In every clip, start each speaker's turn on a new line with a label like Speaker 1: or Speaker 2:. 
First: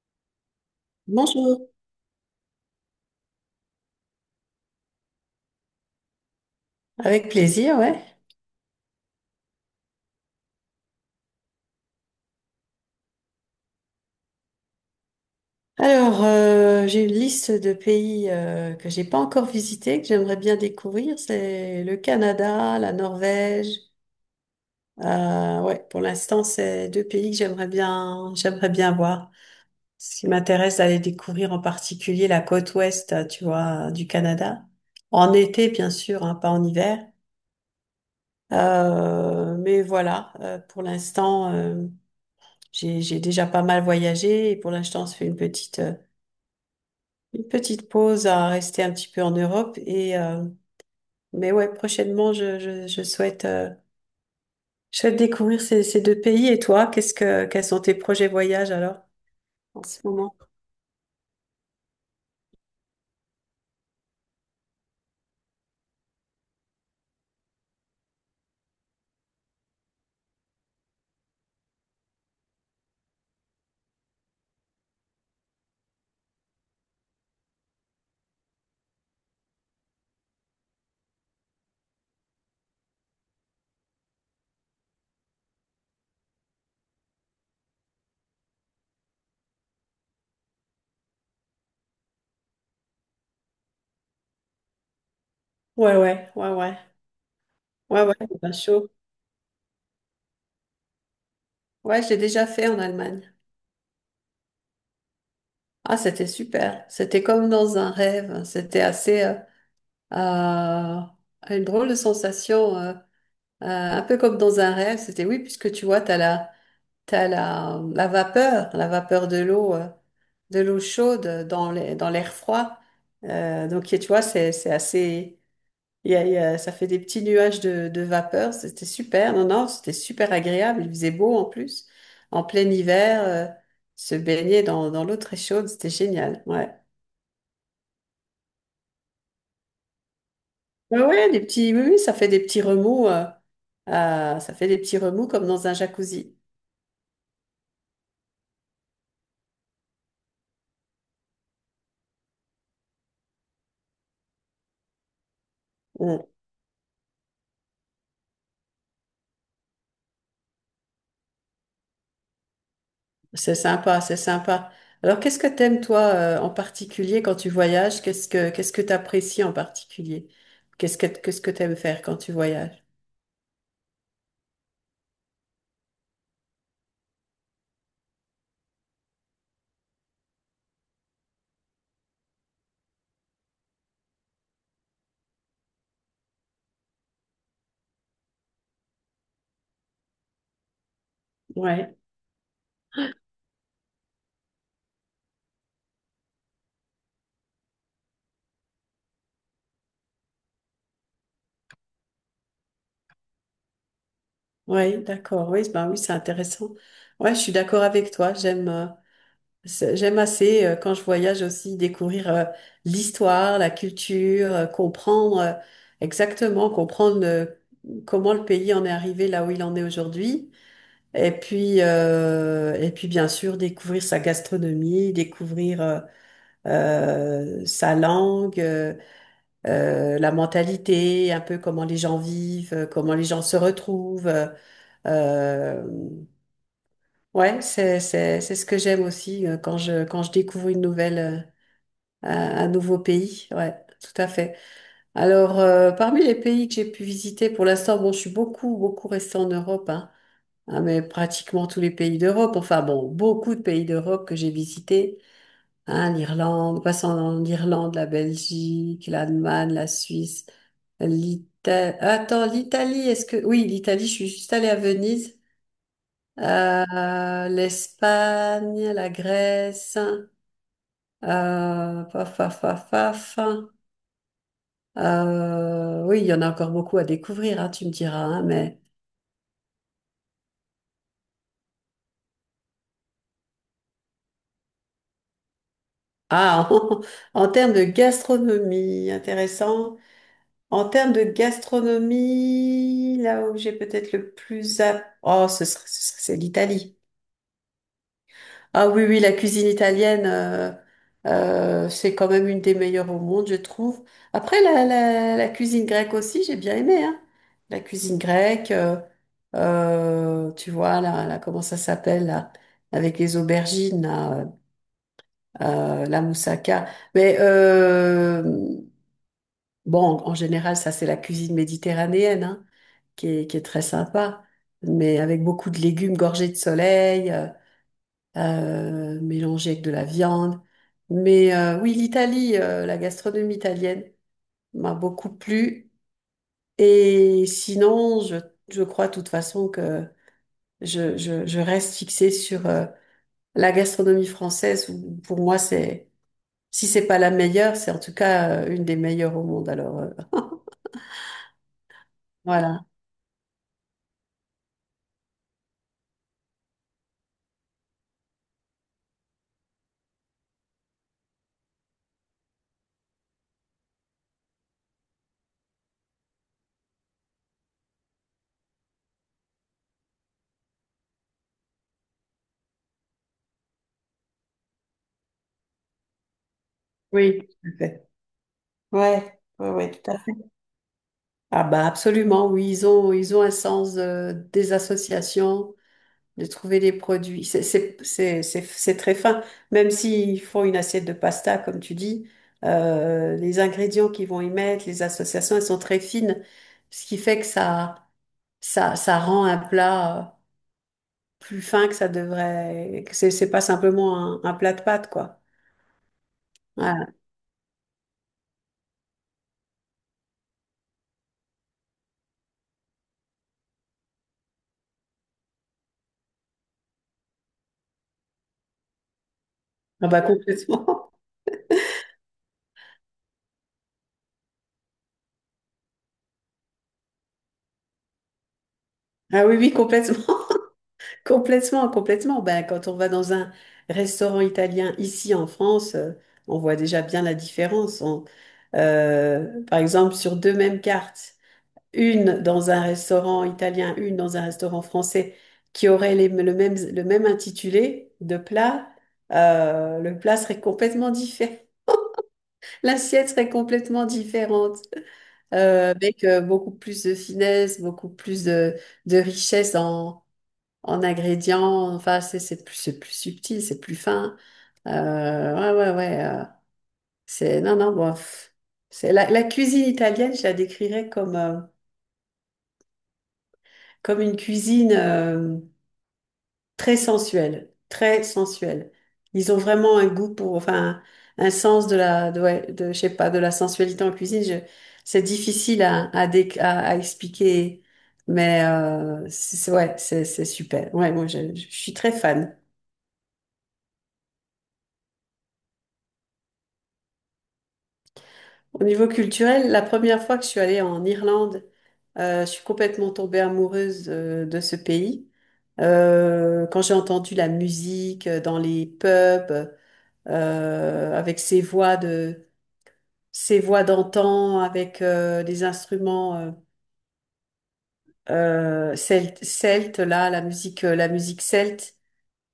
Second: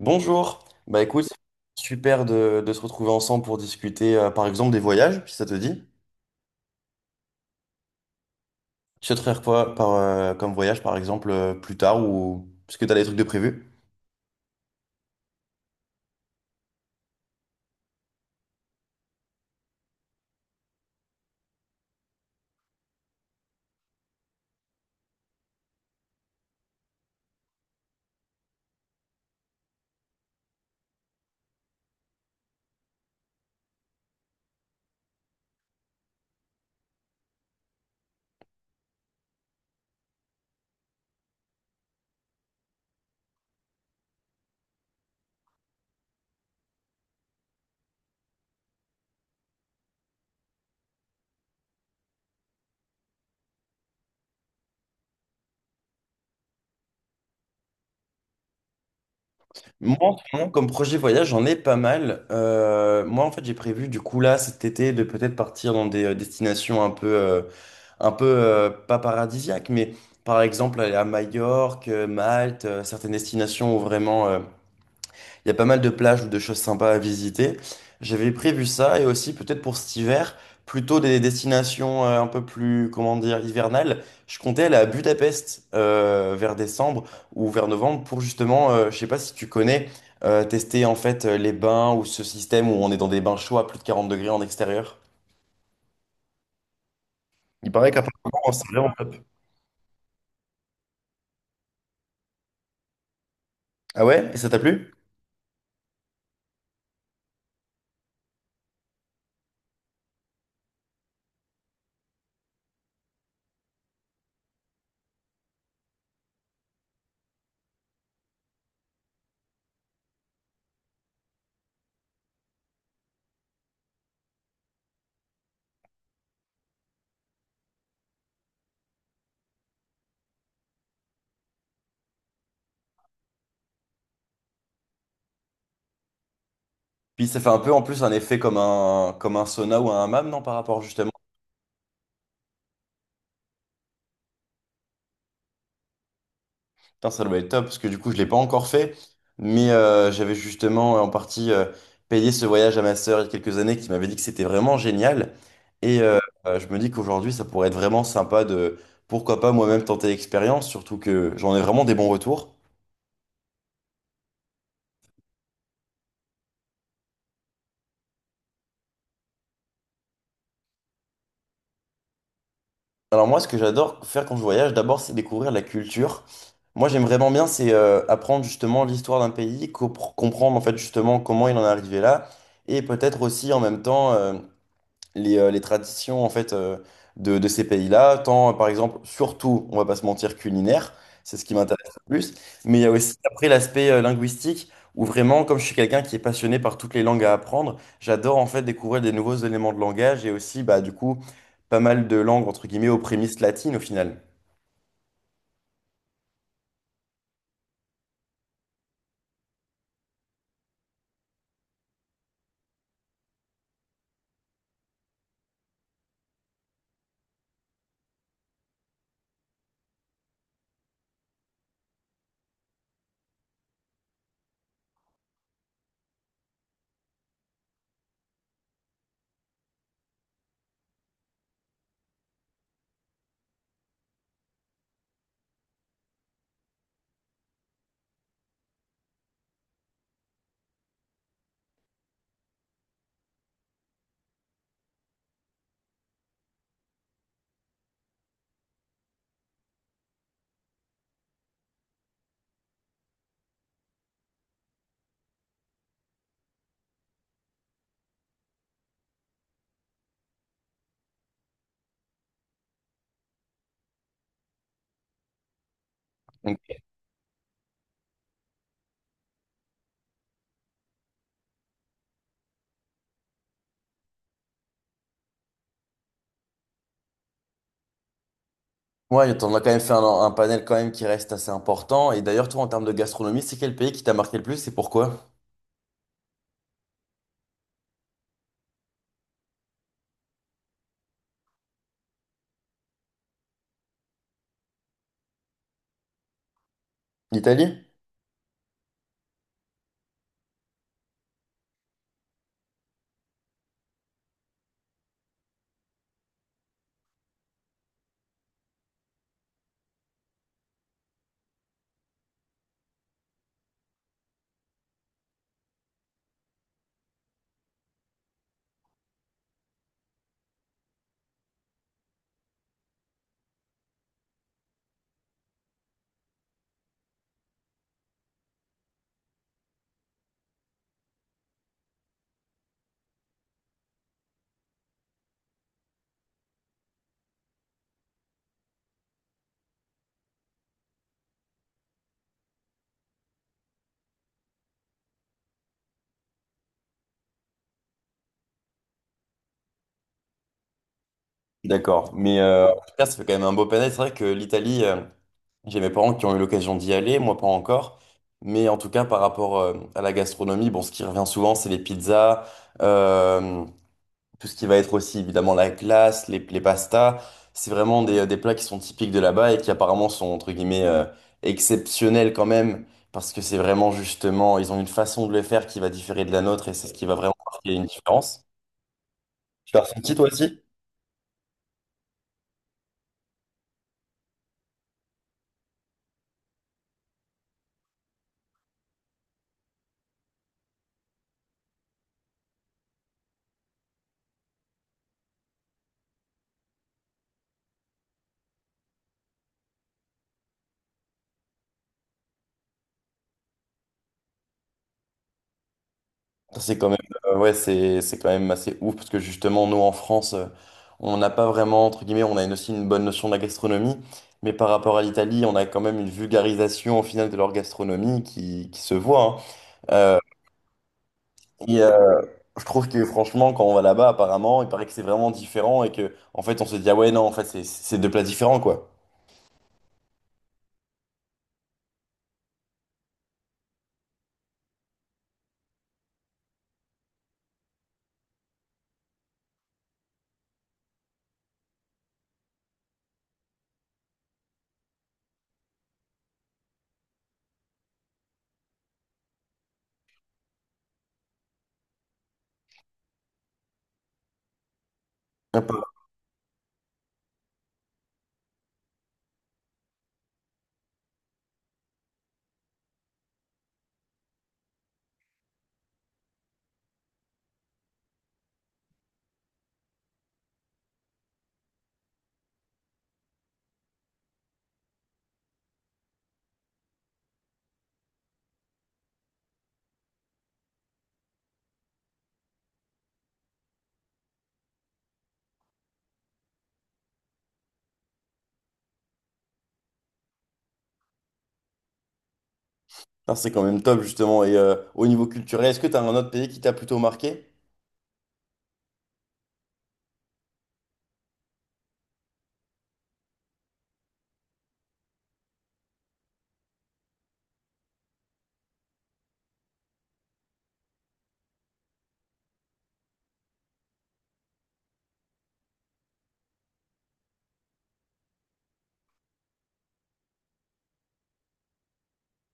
Speaker 1: Bonjour, bah écoute,
Speaker 2: Bonjour,
Speaker 1: super de se retrouver ensemble pour discuter par exemple des voyages, si ça te dit.
Speaker 2: avec plaisir, ouais.
Speaker 1: Tu souhaiterais faire quoi par, comme voyage par exemple plus tard ou parce que tu as des trucs de prévu?
Speaker 2: Alors, j'ai une liste de pays que j'ai pas encore visités, que j'aimerais bien découvrir. C'est le Canada, la Norvège. Ouais, pour l'instant, c'est deux pays que j'aimerais bien voir. Ce qui m'intéresse, d'aller découvrir en particulier la côte ouest, tu vois, du Canada. En été, bien sûr, hein, pas en hiver. Mais voilà, pour l'instant, j'ai déjà pas mal voyagé et pour l'instant, on se fait une petite une petite pause à rester un petit peu en Europe et mais ouais, prochainement je souhaite découvrir ces deux pays. Et toi, qu'est-ce que quels sont tes projets voyages alors en
Speaker 1: Moi
Speaker 2: ce
Speaker 1: en ce
Speaker 2: moment?
Speaker 1: moment, comme projet voyage, j'en ai pas mal. Moi en fait j'ai prévu du coup là cet été de peut-être partir dans des destinations un peu, pas paradisiaques, mais par exemple aller à Majorque, Malte, certaines destinations où vraiment, il y a pas mal de plages ou de choses sympas à visiter. J'avais prévu ça et aussi peut-être pour cet hiver, plutôt des destinations un peu plus, comment dire, hivernales. Je comptais aller à Budapest vers décembre ou vers novembre pour justement, je sais pas si tu connais, tester en fait les bains ou ce système où on est dans des bains chauds à plus de 40 degrés en extérieur.
Speaker 2: Ouais, ouais, ouais, ouais,
Speaker 1: Il paraît
Speaker 2: ouais, ouais, c'est
Speaker 1: qu'apparemment,
Speaker 2: pas
Speaker 1: c'est
Speaker 2: chaud.
Speaker 1: vraiment top.
Speaker 2: Ouais, j'ai déjà fait en Allemagne.
Speaker 1: Ah ouais? Et ça t'a plu?
Speaker 2: Ah, c'était super. C'était comme dans un rêve. C'était assez euh, une drôle de sensation, un peu comme dans un rêve. C'était oui puisque tu vois t'as la, la vapeur de l'eau chaude dans l'air froid. Donc, tu vois, c'est assez, ça fait des petits nuages de vapeur. C'était super. Non, non, c'était super agréable. Il faisait beau en plus. En plein hiver, se baigner dans l'eau très chaude, c'était génial. Ouais.
Speaker 1: Puis ça fait un peu en plus un effet comme comme un sauna ou un hammam, non, par rapport
Speaker 2: Ouais,
Speaker 1: justement.
Speaker 2: ouais, des petits, oui, oui, ça fait des petits remous, ça fait des petits remous comme dans un jacuzzi.
Speaker 1: Putain, ça doit être top, parce que du coup, je l'ai pas encore fait, mais j'avais justement en partie, payé ce voyage à ma sœur il y a quelques années, qui m'avait dit que c'était vraiment génial. Et euh, je me dis qu'aujourd'hui, ça pourrait être vraiment sympa de, pourquoi pas moi-même tenter l'expérience, surtout que j'en ai vraiment des bons retours.
Speaker 2: C'est sympa, c'est sympa. Alors, qu'est-ce que t'aimes, toi, en particulier quand tu voyages? Qu'est-ce que t'apprécies en particulier? Qu'est-ce que t'aimes faire quand tu voyages?
Speaker 1: Alors moi, ce que j'adore faire quand je voyage, d'abord, c'est découvrir la culture. Moi, j'aime vraiment bien, c'est apprendre justement l'histoire d'un pays, comprendre en fait justement comment il en est arrivé là, et peut-être aussi en même temps, les traditions en fait de ces pays-là, tant par exemple, surtout, on va pas se mentir, culinaire, c'est ce qui m'intéresse
Speaker 2: Ouais,
Speaker 1: le plus, mais il y a aussi après l'aspect linguistique où vraiment, comme je suis quelqu'un qui est passionné par toutes les langues à apprendre, j'adore en fait découvrir des nouveaux éléments de langage et aussi bah du coup pas mal de langues entre guillemets aux prémices latines au final.
Speaker 2: ouais, d'accord. Oui, ben oui, c'est intéressant. Ouais, je suis d'accord avec toi. J'aime. J'aime assez, quand je voyage aussi, découvrir l'histoire, la culture, comprendre exactement, comprendre comment le pays en est arrivé là où il en est aujourd'hui. Et puis bien sûr, découvrir sa gastronomie, découvrir sa langue, la mentalité, un peu comment les gens vivent, comment les gens se retrouvent. Euh, ouais, c'est ce que j'aime aussi quand quand je découvre un, un nouveau pays, ouais, tout à fait. Alors, parmi les pays que j'ai pu visiter pour l'instant, bon, je suis beaucoup restée en Europe, hein, hein, mais pratiquement tous les pays d'Europe, enfin bon, beaucoup de pays d'Europe que j'ai visités, hein, l'Irlande, passant en Irlande, la Belgique, l'Allemagne, la Suisse, l'Italie. Attends, l'Italie, est-ce que... Oui, l'Italie, je suis juste allée à Venise.
Speaker 1: Donc
Speaker 2: L'Espagne, la Grèce, hein, paf, paf, paf, paf. Hein. Oui, il y en a encore beaucoup à découvrir, hein, tu me diras, hein, mais
Speaker 1: moi, on a quand même fait un panel quand même qui reste assez important. Et d'ailleurs, toi, en termes de gastronomie, c'est quel pays qui t'a marqué le plus et pourquoi?
Speaker 2: ah, en termes de gastronomie, intéressant. En termes de gastronomie, là où j'ai peut-être le plus à... Oh, c'est l'Italie.
Speaker 1: L'Italie?
Speaker 2: Ah oui, oui, la cuisine italienne, c'est quand même une des meilleures au monde, je trouve. Après, la cuisine grecque aussi, j'ai bien aimé, hein. La cuisine grecque, tu vois, là, comment ça s'appelle, là, avec les aubergines, là, la moussaka. Mais euh, bon, en général, ça, c'est la cuisine méditerranéenne, hein, qui est très sympa, mais avec beaucoup de légumes gorgés de soleil. Mélangé avec de la viande. Oui, l'Italie, la gastronomie italienne m'a beaucoup plu. Et sinon, je crois de toute façon que je reste fixée sur la gastronomie française, où pour moi, c'est, si c'est pas la meilleure, c'est en tout cas une des meilleures au monde.
Speaker 1: D'accord, mais en
Speaker 2: Voilà.
Speaker 1: tout cas, ça fait quand même un beau panel. C'est vrai que l'Italie, j'ai mes parents qui ont eu l'occasion d'y aller, moi pas encore. Mais en tout cas, par rapport à la gastronomie, bon, ce qui revient souvent, c'est les pizzas, euh, tout ce qui va être aussi évidemment la glace, les pastas. C'est vraiment des plats qui sont typiques de là-bas et qui apparemment sont entre guillemets exceptionnels quand même, parce que c'est vraiment justement, ils ont une façon de le faire qui va différer de la nôtre et c'est ce qui va vraiment
Speaker 2: Oui, tout
Speaker 1: marquer une
Speaker 2: à fait.
Speaker 1: différence.
Speaker 2: Ouais, ouais,
Speaker 1: Tu l'as
Speaker 2: ouais, tout
Speaker 1: ressenti
Speaker 2: à
Speaker 1: toi
Speaker 2: fait.
Speaker 1: aussi?
Speaker 2: Ah bah absolument, oui, ils ont un sens des associations. De trouver des produits. C'est très fin. Même s'ils font une assiette de pasta, comme tu dis, les ingrédients qu'ils vont y mettre, les associations, elles sont très fines, ce qui fait que ça rend un plat plus fin que ça devrait. Que c'est pas simplement un plat de pâtes, quoi.
Speaker 1: C'est quand même,
Speaker 2: Voilà.
Speaker 1: ouais, c'est quand même assez ouf parce que justement, nous en France, on n'a pas vraiment, entre guillemets, on a aussi une bonne notion de la gastronomie, mais par rapport à l'Italie, on a quand même une vulgarisation au final de leur gastronomie qui se voit, hein.
Speaker 2: Ah
Speaker 1: Euh,
Speaker 2: bah complètement.
Speaker 1: et euh, je trouve que franchement, quand on va là-bas, apparemment, il paraît que c'est vraiment différent et que, en fait, on se dit, ah ouais, non, en fait, c'est deux plats différents, quoi.
Speaker 2: Ah oui, oui, complètement. Complètement, complètement. Ben, quand on va dans un restaurant italien ici en France, on voit déjà bien la différence. Par exemple, sur deux mêmes cartes, une dans un restaurant italien, une dans un restaurant français, qui aurait le même intitulé de plat, le plat serait complètement différent. L'assiette serait complètement différente,
Speaker 1: Un peu.
Speaker 2: avec beaucoup plus de finesse, beaucoup plus de richesse en ingrédients. Enfin, c'est plus, c'est plus subtil, c'est plus fin. Ouais, ouais, ouais. C'est Non, non. Bon, pff, c'est la cuisine italienne. Je la décrirais comme comme une cuisine très sensuelle, très sensuelle. Ils ont vraiment un goût pour, enfin, un sens ouais, de, je sais pas, de la sensualité en cuisine. C'est difficile à expliquer, ouais, c'est super. Ouais, moi, je suis très fan.
Speaker 1: Ah, c'est quand même top, justement. Et au niveau culturel, est-ce que tu as un autre pays qui t'a plutôt marqué?
Speaker 2: Au niveau culturel, la première fois que je suis allée en Irlande, je suis complètement tombée amoureuse de ce pays. Quand j'ai entendu la musique dans les pubs, avec ces voix de, ces voix d'antan, avec des instruments celtes, là, la musique celte,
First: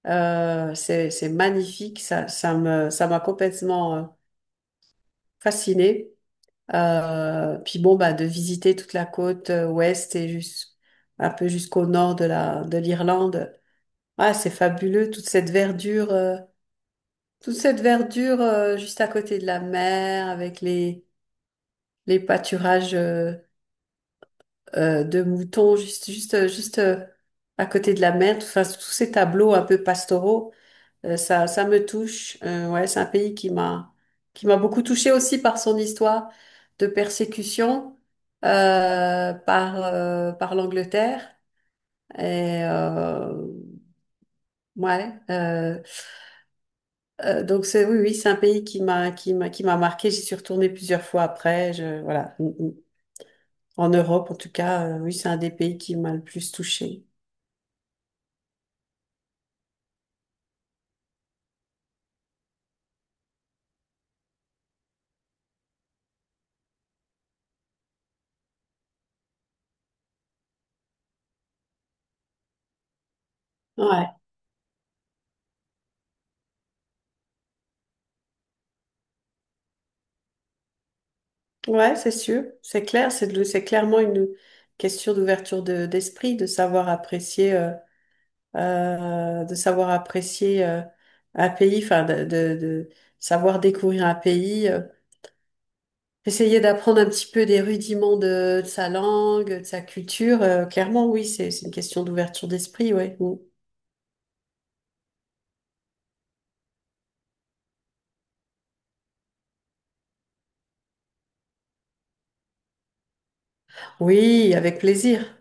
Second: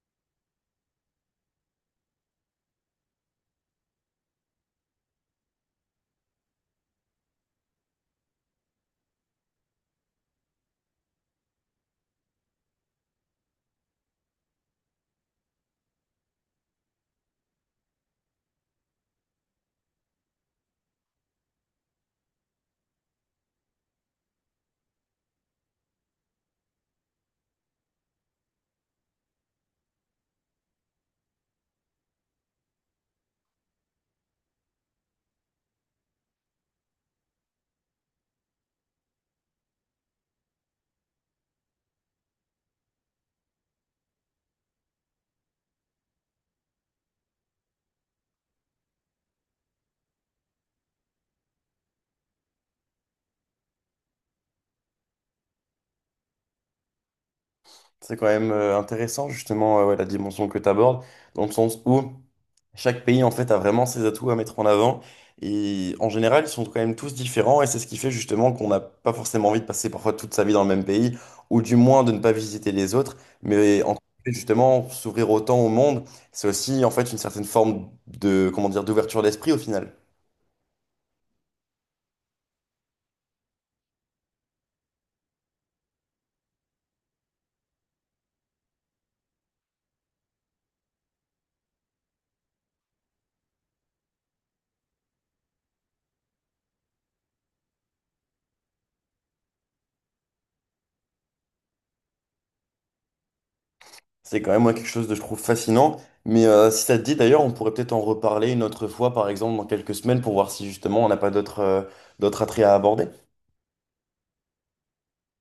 Speaker 2: c'est magnifique. Ça m'a complètement fascinée. Puis bon, bah, de visiter toute la côte ouest et juste un peu jusqu'au nord de l'Irlande. Ah, c'est fabuleux, toute cette verdure juste à côté de la mer, avec les pâturages de moutons, juste à côté de la mer, enfin, tous ces tableaux un peu pastoraux. Ça me touche. Ouais, c'est un pays qui m'a beaucoup touchée aussi par son histoire de persécution par l'Angleterre. Et ouais, donc c'est Oui, oui, c'est un pays qui m'a marqué. J'y suis retournée plusieurs fois après. Je Voilà. En Europe, en tout cas, oui, c'est un des pays qui m'a le plus touchée.
Speaker 1: C'est quand même intéressant justement ouais, la dimension que tu abordes, dans le sens où chaque pays en fait a vraiment ses atouts à mettre en avant. Et en général, ils sont quand même tous différents et c'est ce qui fait justement qu'on n'a pas forcément envie de passer parfois toute sa vie dans le même pays, ou du moins de ne pas visiter les autres. Mais en
Speaker 2: Ouais,
Speaker 1: fait, justement, s'ouvrir autant au monde, c'est aussi en fait une certaine forme de, comment dire, d'ouverture d'esprit au final.
Speaker 2: ouais, c'est sûr, c'est clair, c'est clairement une question d'esprit, de savoir apprécier un pays, enfin, de savoir découvrir un pays. Essayer d'apprendre un petit peu des rudiments de sa langue, de sa culture, clairement, oui, c'est une question d'ouverture d'esprit, ouais. Mm.
Speaker 1: C'est quand même moi, quelque chose de je trouve fascinant. Mais si ça te dit d'ailleurs, on pourrait peut-être en reparler une autre fois, par exemple, dans quelques semaines, pour voir si justement on n'a pas d'autres d'autres attraits à aborder.
Speaker 2: Oui, avec plaisir.